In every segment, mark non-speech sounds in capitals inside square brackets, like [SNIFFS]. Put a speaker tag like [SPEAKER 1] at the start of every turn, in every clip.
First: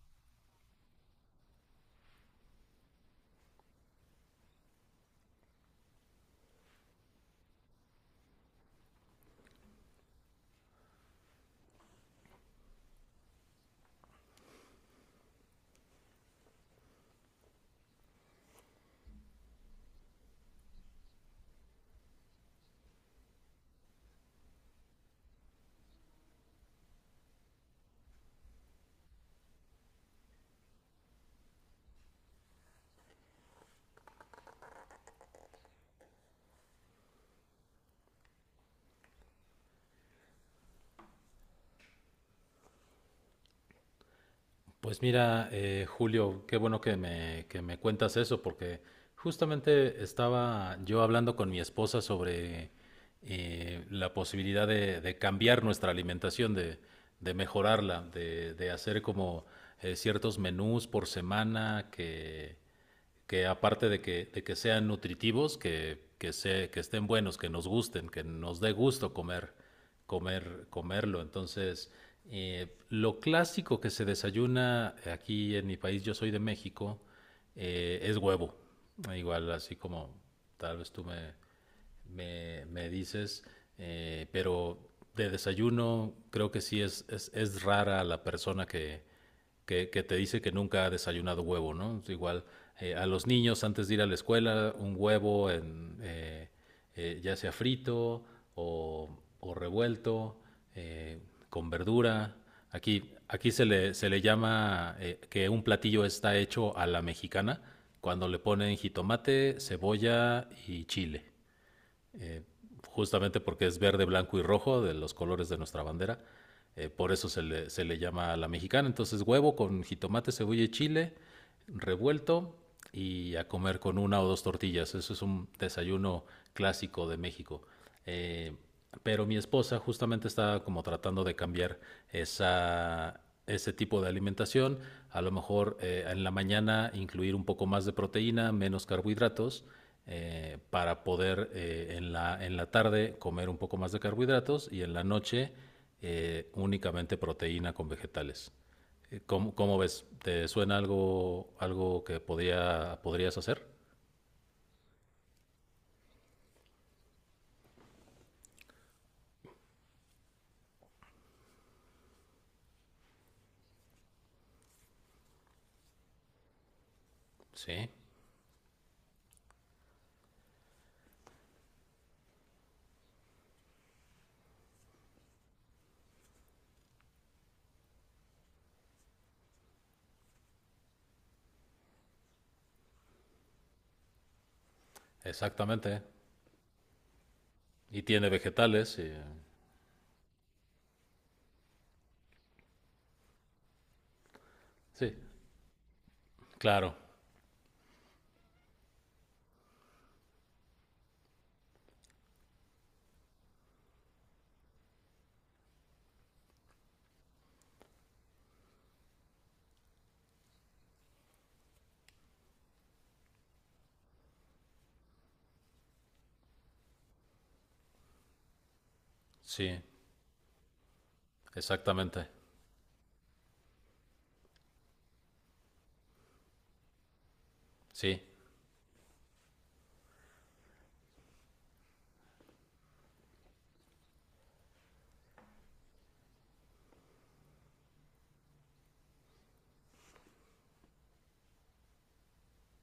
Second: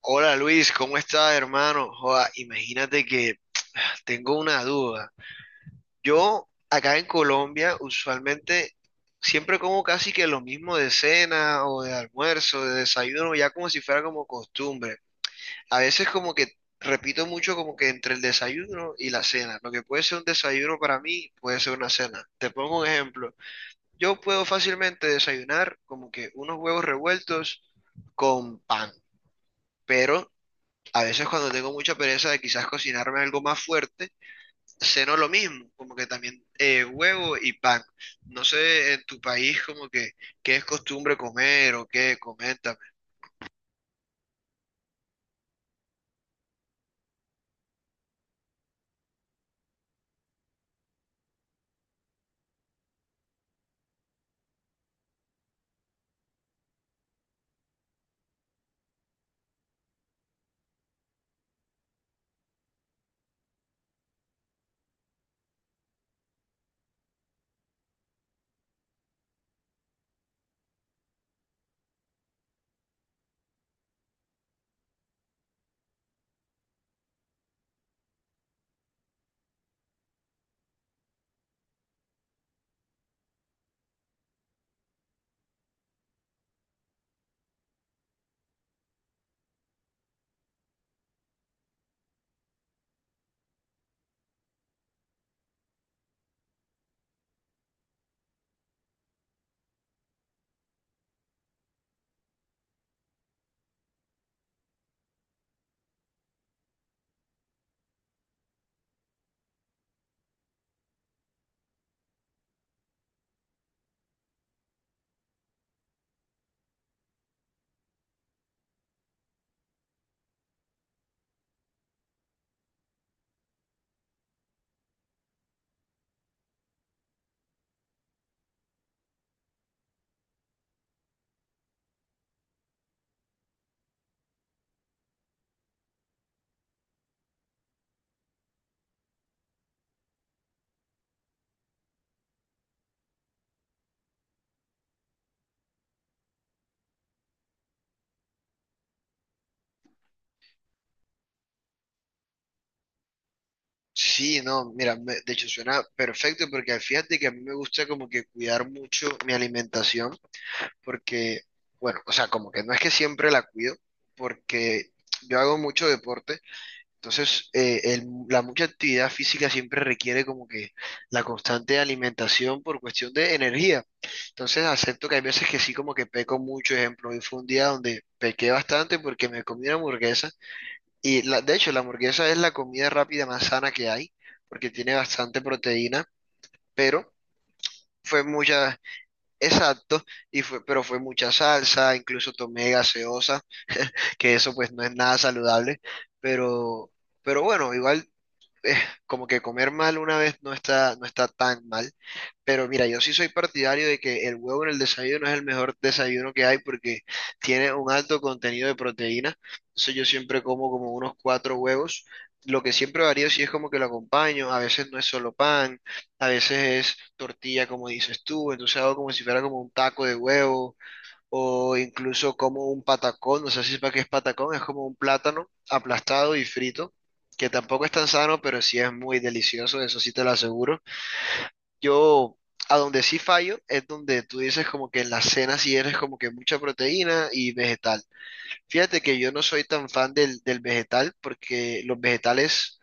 [SPEAKER 1] Hola Luis, ¿cómo estás, hermano? Joda, imagínate que [SIGHS] [TSK] tengo una duda. Yo acá en Colombia usualmente siempre como casi que lo mismo de cena o de almuerzo, de desayuno, ya como si fuera como costumbre. A veces como que repito mucho como que entre el desayuno y la cena. Lo que puede ser un desayuno para mí puede ser una cena. Te pongo un ejemplo. Yo puedo fácilmente desayunar como que unos huevos revueltos con pan. Pero a veces cuando tengo mucha pereza de quizás cocinarme algo más fuerte, ceno lo mismo, como que también huevo y pan. No sé en tu país como que qué es costumbre comer o qué, coméntame.
[SPEAKER 2] Pues mira, Julio, qué bueno que me cuentas eso, porque justamente estaba yo hablando con mi esposa sobre la posibilidad de cambiar nuestra alimentación, de mejorarla, de hacer como ciertos menús por semana que aparte de que sean nutritivos, que estén buenos, que nos gusten, que nos dé gusto comer, comerlo. Entonces, lo clásico que se desayuna aquí en mi país, yo soy de México, es huevo. Igual, así como tal vez me dices, pero de desayuno creo que es rara la persona que te dice que nunca ha desayunado huevo, ¿no? Igual a los niños antes de ir a la escuela, un huevo ya sea frito o, o revuelto, eh, con verdura. Aquí se le llama que un platillo está hecho a la mexicana cuando le ponen jitomate, cebolla y chile. Eh, Justamente porque es verde, blanco y rojo, de los colores de nuestra bandera. Por eso se le llama a la mexicana. Entonces huevo con jitomate, cebolla y chile revuelto y a comer con una o dos tortillas. Eso es un desayuno clásico de México. Eh, pero mi esposa justamente está como tratando de cambiar esa, ese tipo de alimentación. A lo mejor en la mañana incluir un poco más de proteína, menos carbohidratos. Para poder en la tarde comer un poco más de carbohidratos y en la noche únicamente proteína con vegetales. ¿Cómo, cómo ves? ¿Te suena algo, algo que podrías hacer?
[SPEAKER 1] Sí, no, mira, de hecho suena perfecto porque fíjate que a mí me gusta como que cuidar mucho mi alimentación porque, bueno, o sea, como que no es que siempre la cuido porque yo hago mucho deporte. Entonces,
[SPEAKER 2] Sí,
[SPEAKER 1] la mucha actividad física siempre requiere como que la constante alimentación por cuestión de energía. Entonces, acepto que hay veces que sí como que peco mucho. Ejemplo, hoy fue un día donde pequé bastante porque me comí una hamburguesa. Y la, de hecho, la hamburguesa es la comida rápida más sana que hay porque tiene bastante
[SPEAKER 2] exactamente.
[SPEAKER 1] proteína, pero
[SPEAKER 2] Y
[SPEAKER 1] fue
[SPEAKER 2] tiene
[SPEAKER 1] mucha,
[SPEAKER 2] vegetales. Y-
[SPEAKER 1] exacto, y fue, pero fue mucha salsa, incluso tomé gaseosa, que eso pues no es
[SPEAKER 2] Sí,
[SPEAKER 1] nada saludable, pero...
[SPEAKER 2] claro.
[SPEAKER 1] Pero bueno, igual eh, como que comer mal una vez no está, no está tan mal. Pero mira, yo sí soy partidario de que el huevo en el desayuno es el mejor desayuno que hay porque tiene un alto contenido de proteína. Entonces yo siempre como como unos cuatro huevos. Lo que siempre varía si es como que lo acompaño. A veces no es solo pan, a veces es tortilla, como dices tú. Entonces hago como si fuera como
[SPEAKER 2] Sí,
[SPEAKER 1] un taco de huevo o
[SPEAKER 2] exactamente.
[SPEAKER 1] incluso como un patacón, no sé si sepa qué es patacón, es como un plátano aplastado y frito, que tampoco es tan
[SPEAKER 2] Sí,
[SPEAKER 1] sano, pero sí es muy delicioso, eso sí te lo aseguro. Yo, a donde sí fallo, es donde tú dices como que en la cena sí eres como que mucha proteína y vegetal. Fíjate que yo no soy tan fan del vegetal, porque los vegetales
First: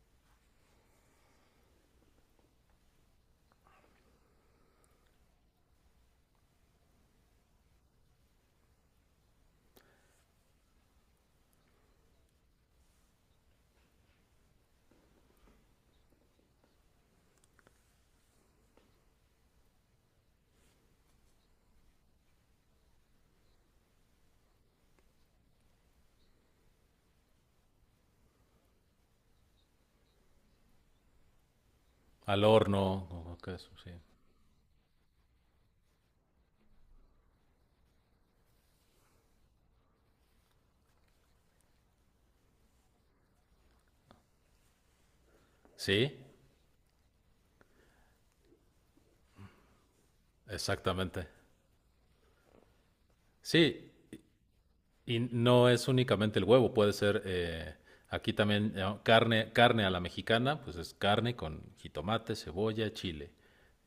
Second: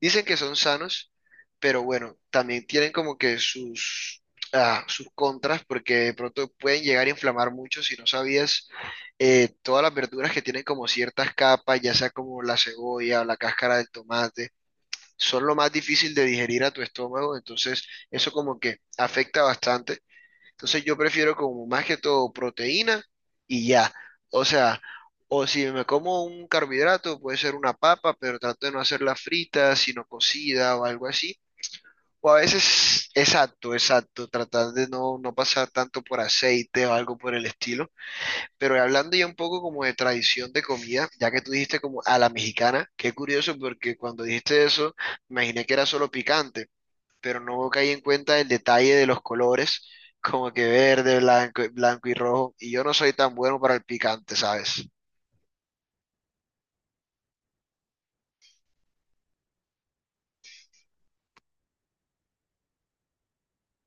[SPEAKER 1] dicen que son sanos, pero bueno, también tienen como que sus contras, porque de pronto pueden llegar a inflamar mucho si no sabías todas las verduras que tienen como ciertas capas, ya sea como la cebolla o la cáscara del tomate, son lo más difícil de digerir a tu estómago, entonces eso como que afecta bastante. Entonces yo prefiero como más que todo proteína y ya. O sea, o si me como un carbohidrato, puede ser una papa, pero trato de no hacerla frita, sino cocida o algo así. O a
[SPEAKER 2] al horno.
[SPEAKER 1] veces,
[SPEAKER 2] O que
[SPEAKER 1] exacto,
[SPEAKER 2] Sí.
[SPEAKER 1] exacto, tratar de no pasar tanto por aceite o algo por el estilo. Pero hablando ya un poco como de tradición de comida, ya que tú dijiste como a la mexicana, qué curioso porque cuando dijiste eso, me imaginé que era solo
[SPEAKER 2] Sí,
[SPEAKER 1] picante, pero no caí en cuenta el detalle de los colores, [LAUGHS] como que verde,
[SPEAKER 2] exactamente.
[SPEAKER 1] blanco y rojo, y yo no soy tan bueno para el
[SPEAKER 2] Sí,
[SPEAKER 1] picante, ¿sabes?
[SPEAKER 2] y no es únicamente el huevo, puede ser aquí también carne a la mexicana, pues es carne con jitomate, cebolla, chile.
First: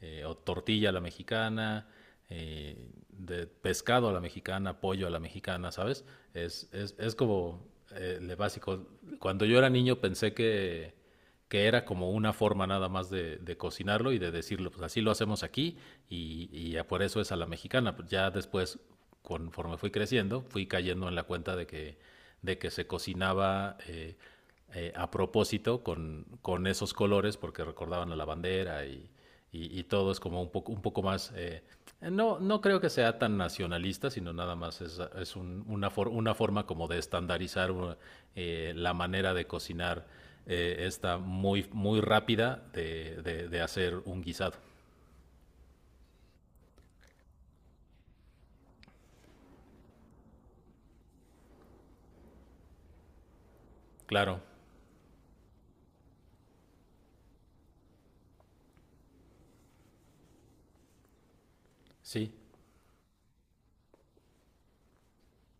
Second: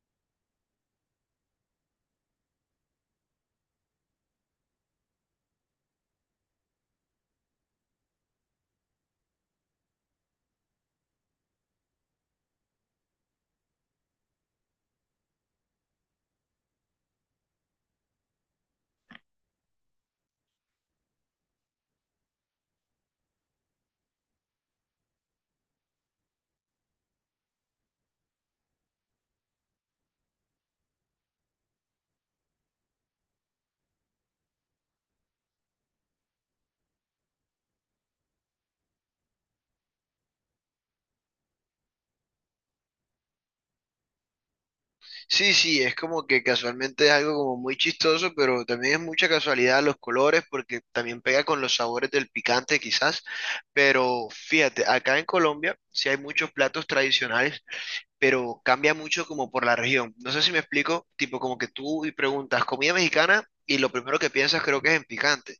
[SPEAKER 2] O tortilla a la mexicana, eh, de pescado a la mexicana, pollo a la mexicana, ¿sabes? Es como lo básico. Cuando yo era niño pensé que era como una forma nada más de cocinarlo y de decirlo, pues así lo hacemos aquí y ya por eso es a la mexicana. Ya después, conforme fui creciendo, fui cayendo en la cuenta de que se cocinaba a propósito esos colores porque recordaban a la bandera y, y todo es como un poco más... No, no creo que sea tan nacionalista, sino nada más es un, una, for, una, forma como de estandarizar la manera de cocinar esta muy, muy rápida de hacer un guisado.
[SPEAKER 1] Sí, sí, es como que casualmente es algo como muy chistoso, pero también es mucha casualidad los colores, porque también pega con los sabores del picante quizás, pero
[SPEAKER 2] Claro,
[SPEAKER 1] fíjate, acá en Colombia sí hay muchos platos tradicionales, pero cambia mucho como por la región. No sé si me explico, tipo como que tú y
[SPEAKER 2] sí,
[SPEAKER 1] preguntas comida mexicana y lo primero que piensas creo que es en picante.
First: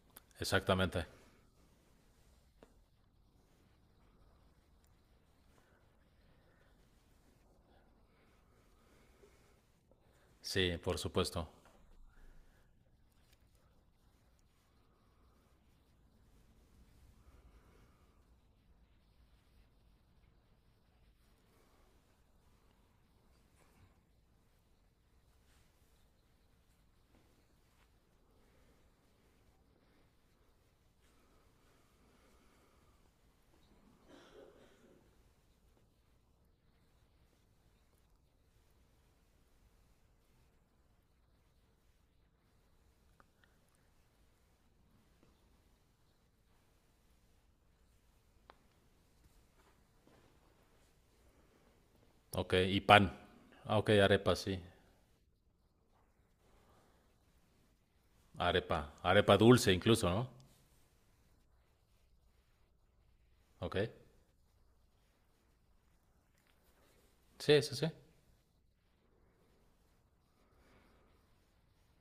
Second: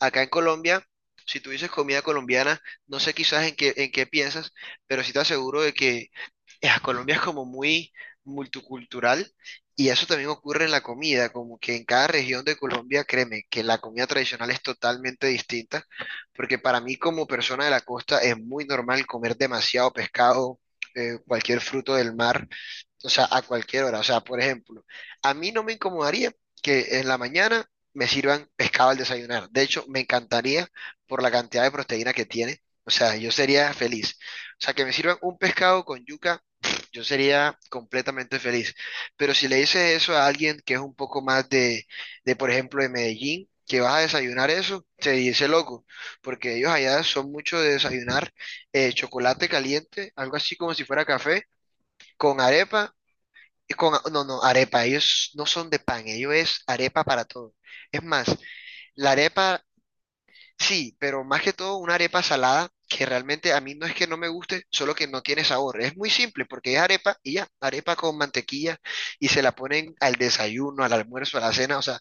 [SPEAKER 1] Acá en Colombia,
[SPEAKER 2] exactamente.
[SPEAKER 1] si tú dices comida colombiana, no sé quizás en qué piensas, pero sí te aseguro de que [LAUGHS] Colombia es como muy multicultural y eso también ocurre en
[SPEAKER 2] Sí,
[SPEAKER 1] la
[SPEAKER 2] por
[SPEAKER 1] comida,
[SPEAKER 2] supuesto.
[SPEAKER 1] como que en cada región de Colombia, créeme, que la comida tradicional es totalmente distinta, porque para mí como persona de la costa es muy normal comer demasiado pescado, cualquier fruto del mar, o sea, a cualquier hora. O sea, por ejemplo, a mí no me incomodaría que en la mañana me sirvan pescado al desayunar. De hecho, me encantaría por la cantidad de proteína que tiene. O sea, yo sería feliz. O sea, que me sirvan un pescado con yuca, [SNIFFS] yo sería completamente feliz. Pero si le dices eso a alguien que es un poco más de, por ejemplo, de Medellín, que vas a desayunar eso, se dice loco, porque ellos allá son mucho de desayunar chocolate caliente, algo así como si fuera café, con
[SPEAKER 2] Ok, y
[SPEAKER 1] arepa
[SPEAKER 2] pan.
[SPEAKER 1] y
[SPEAKER 2] Ah, ok,
[SPEAKER 1] con, no,
[SPEAKER 2] arepa,
[SPEAKER 1] no,
[SPEAKER 2] sí.
[SPEAKER 1] arepa. Ellos no son de pan, ellos es arepa para todo. Es más,
[SPEAKER 2] Arepa.
[SPEAKER 1] la
[SPEAKER 2] Arepa
[SPEAKER 1] arepa,
[SPEAKER 2] dulce incluso, ¿no?
[SPEAKER 1] sí, pero más que todo una arepa salada que realmente a mí
[SPEAKER 2] Ok.
[SPEAKER 1] no es que no me guste, solo que no tiene sabor. Es muy simple porque es arepa y ya,
[SPEAKER 2] Sí, sí, sí.
[SPEAKER 1] arepa con mantequilla y se la ponen al desayuno, al almuerzo, a la cena. O sea,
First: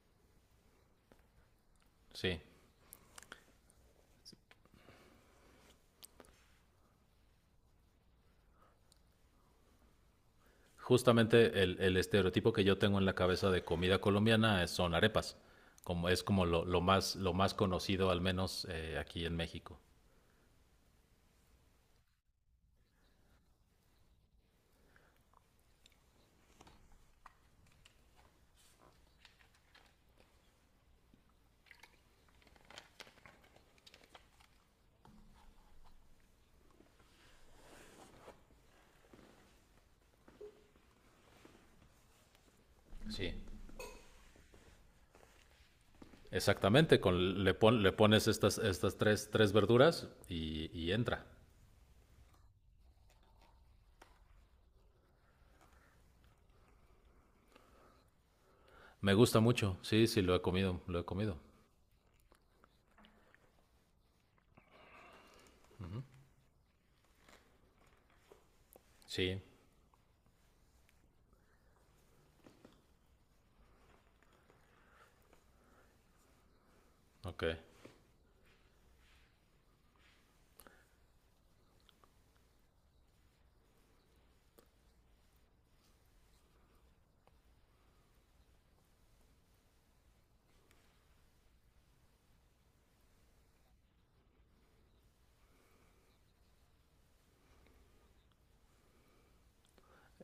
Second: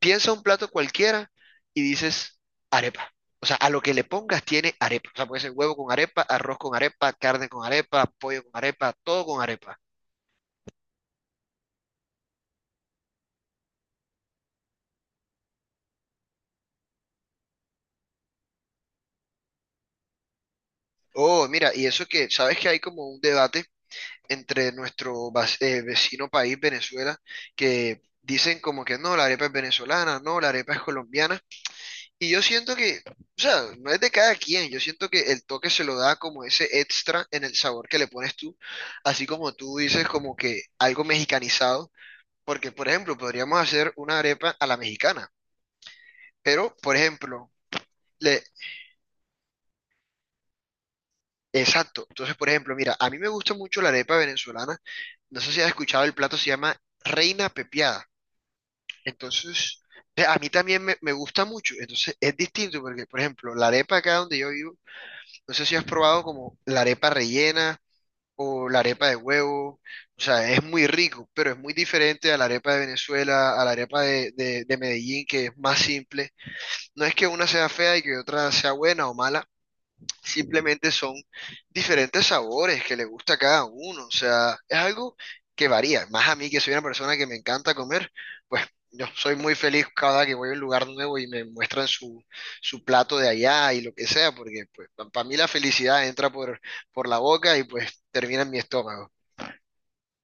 [SPEAKER 1] piensa un plato cualquiera y
[SPEAKER 2] Sí.
[SPEAKER 1] dices arepa. O sea, a lo que le pongas tiene arepa. O sea, puede ser huevo con arepa, arroz con arepa, carne con arepa, pollo con arepa, todo con arepa.
[SPEAKER 2] Justamente el estereotipo que yo tengo en la cabeza de comida colombiana es- son arepas. Como es como lo más, lo más conocido al menos, aquí en México.
[SPEAKER 1] Oh, mira, y eso que, sabes que hay como un debate entre nuestro vecino país, Venezuela, que dicen como que no, la arepa es venezolana, no, la arepa es colombiana. Y yo siento que, o sea, no es de cada quien, yo siento que el toque se lo da como ese extra en el sabor que le pones tú, así como tú dices como que algo mexicanizado, porque por ejemplo,
[SPEAKER 2] Sí.
[SPEAKER 1] podríamos hacer una arepa a la mexicana, pero por
[SPEAKER 2] Exactamente, con
[SPEAKER 1] ejemplo,
[SPEAKER 2] le pon- le pones estas tres verduras y entra.
[SPEAKER 1] exacto. Entonces, por ejemplo, mira, a mí me gusta mucho la arepa venezolana. No sé si has escuchado el plato, se llama Reina Pepiada.
[SPEAKER 2] Me gusta mucho.
[SPEAKER 1] Entonces,
[SPEAKER 2] Sí, sí lo
[SPEAKER 1] a
[SPEAKER 2] he
[SPEAKER 1] mí
[SPEAKER 2] comido,
[SPEAKER 1] también
[SPEAKER 2] lo he
[SPEAKER 1] me
[SPEAKER 2] comido.
[SPEAKER 1] gusta mucho. Entonces, es distinto porque, por ejemplo, la arepa acá donde yo vivo, no sé si has probado como la arepa rellena o la arepa de
[SPEAKER 2] Sí.
[SPEAKER 1] huevo. O sea, es muy rico, pero es muy diferente a la arepa de Venezuela, a la arepa de Medellín, que es más simple. No es que
[SPEAKER 2] Ok.
[SPEAKER 1] una sea fea y que otra sea buena o mala. Simplemente son diferentes sabores que le gusta a cada uno. O sea, es algo que varía. Más a mí que soy una persona que me encanta comer, pues yo soy muy feliz cada que voy a un lugar nuevo y me muestran su, su plato de allá y lo que sea, porque pues para mí la felicidad entra por la boca y pues termina en mi estómago.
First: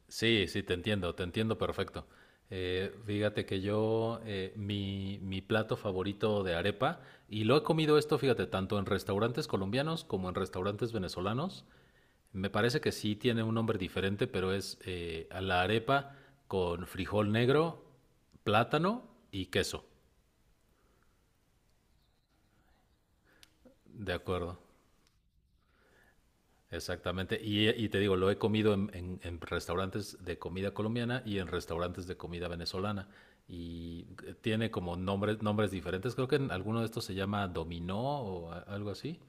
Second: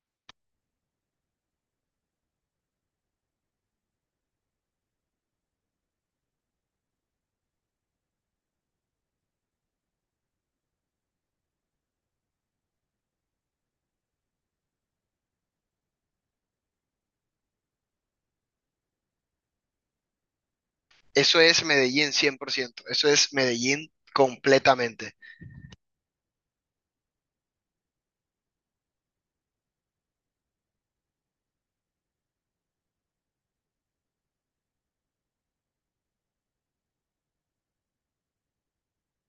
[SPEAKER 2] Sí, sí, te entiendo perfecto. Fíjate que yo, mi plato favorito de arepa, y lo he comido esto, fíjate, tanto en restaurantes colombianos como en restaurantes venezolanos, me parece que sí tiene un nombre diferente, pero es a la arepa con frijol negro, plátano y queso.
[SPEAKER 1] Eso es Medellín 100%. Eso es Medellín
[SPEAKER 2] De acuerdo.
[SPEAKER 1] completamente.
[SPEAKER 2] Exactamente. Y te digo, lo he comido en restaurantes de comida colombiana y en restaurantes de comida venezolana. Y tiene como nombres diferentes. Creo que en alguno de estos se llama dominó o a- algo así.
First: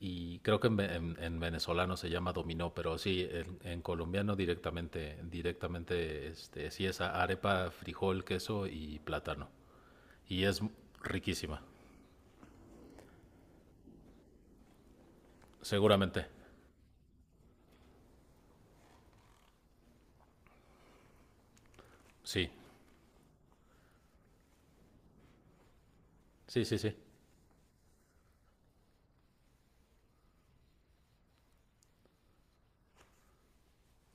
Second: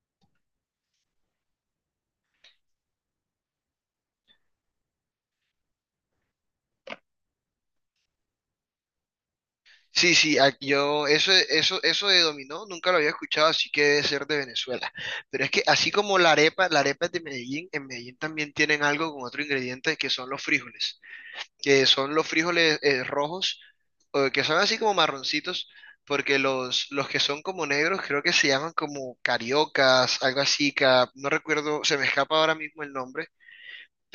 [SPEAKER 2] Y creo que en venezolano se llama dominó, pero sí, en colombiano directamente, directamente, este, sí es a- arepa, frijol, queso y plátano.
[SPEAKER 1] Sí, sí,
[SPEAKER 2] Y es
[SPEAKER 1] yo eso,
[SPEAKER 2] riquísima,
[SPEAKER 1] eso de dominó nunca lo había escuchado, así que debe ser de Venezuela. Pero es que así como
[SPEAKER 2] seguramente.
[SPEAKER 1] la arepa es de Medellín, en Medellín también tienen algo con otro ingrediente que son los frijoles, que son los
[SPEAKER 2] Sí,
[SPEAKER 1] frijoles rojos, o que son así como marroncitos, porque
[SPEAKER 2] sí, sí, sí.
[SPEAKER 1] los que son como negros creo que se llaman como cariocas, algo así, no recuerdo, se me escapa ahora mismo el nombre,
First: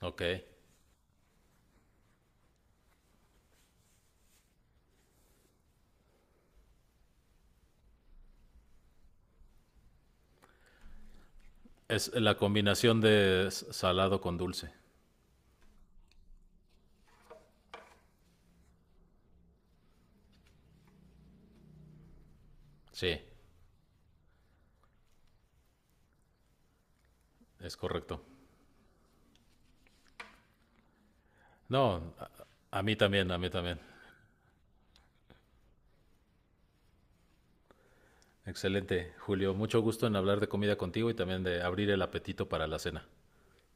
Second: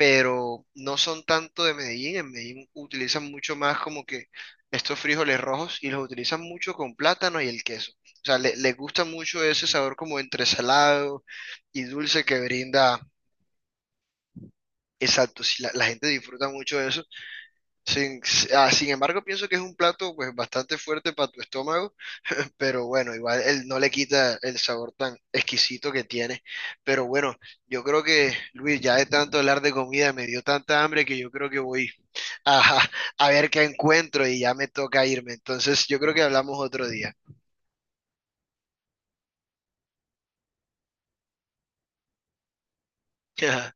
[SPEAKER 2] Ok.
[SPEAKER 1] no son tanto de Medellín. En Medellín utilizan mucho más como que estos frijoles rojos y los utilizan mucho con plátano y el queso. O sea, les gusta mucho ese sabor como entre salado y
[SPEAKER 2] Es
[SPEAKER 1] dulce
[SPEAKER 2] la
[SPEAKER 1] que brinda.
[SPEAKER 2] combinación de s- salado con dulce.
[SPEAKER 1] Exacto, sí, la gente disfruta mucho de eso. Sin, Sin embargo, pienso que es un plato pues bastante fuerte para tu estómago, [LAUGHS] pero bueno,
[SPEAKER 2] Sí,
[SPEAKER 1] igual él no le quita el sabor tan exquisito que tiene. Pero bueno,
[SPEAKER 2] es
[SPEAKER 1] yo creo
[SPEAKER 2] correcto.
[SPEAKER 1] que, Luis, ya de tanto hablar de comida me dio tanta hambre que yo creo que voy,
[SPEAKER 2] No, a
[SPEAKER 1] ajá,
[SPEAKER 2] mí
[SPEAKER 1] a
[SPEAKER 2] también, a mí
[SPEAKER 1] ver qué
[SPEAKER 2] también.
[SPEAKER 1] encuentro y ya me toca irme. Entonces, yo creo que hablamos otro día.
[SPEAKER 2] Excelente, Julio. Mucho gusto en hablar de comida contigo y también de abrir el apetito para la cena.
[SPEAKER 1] [LAUGHS]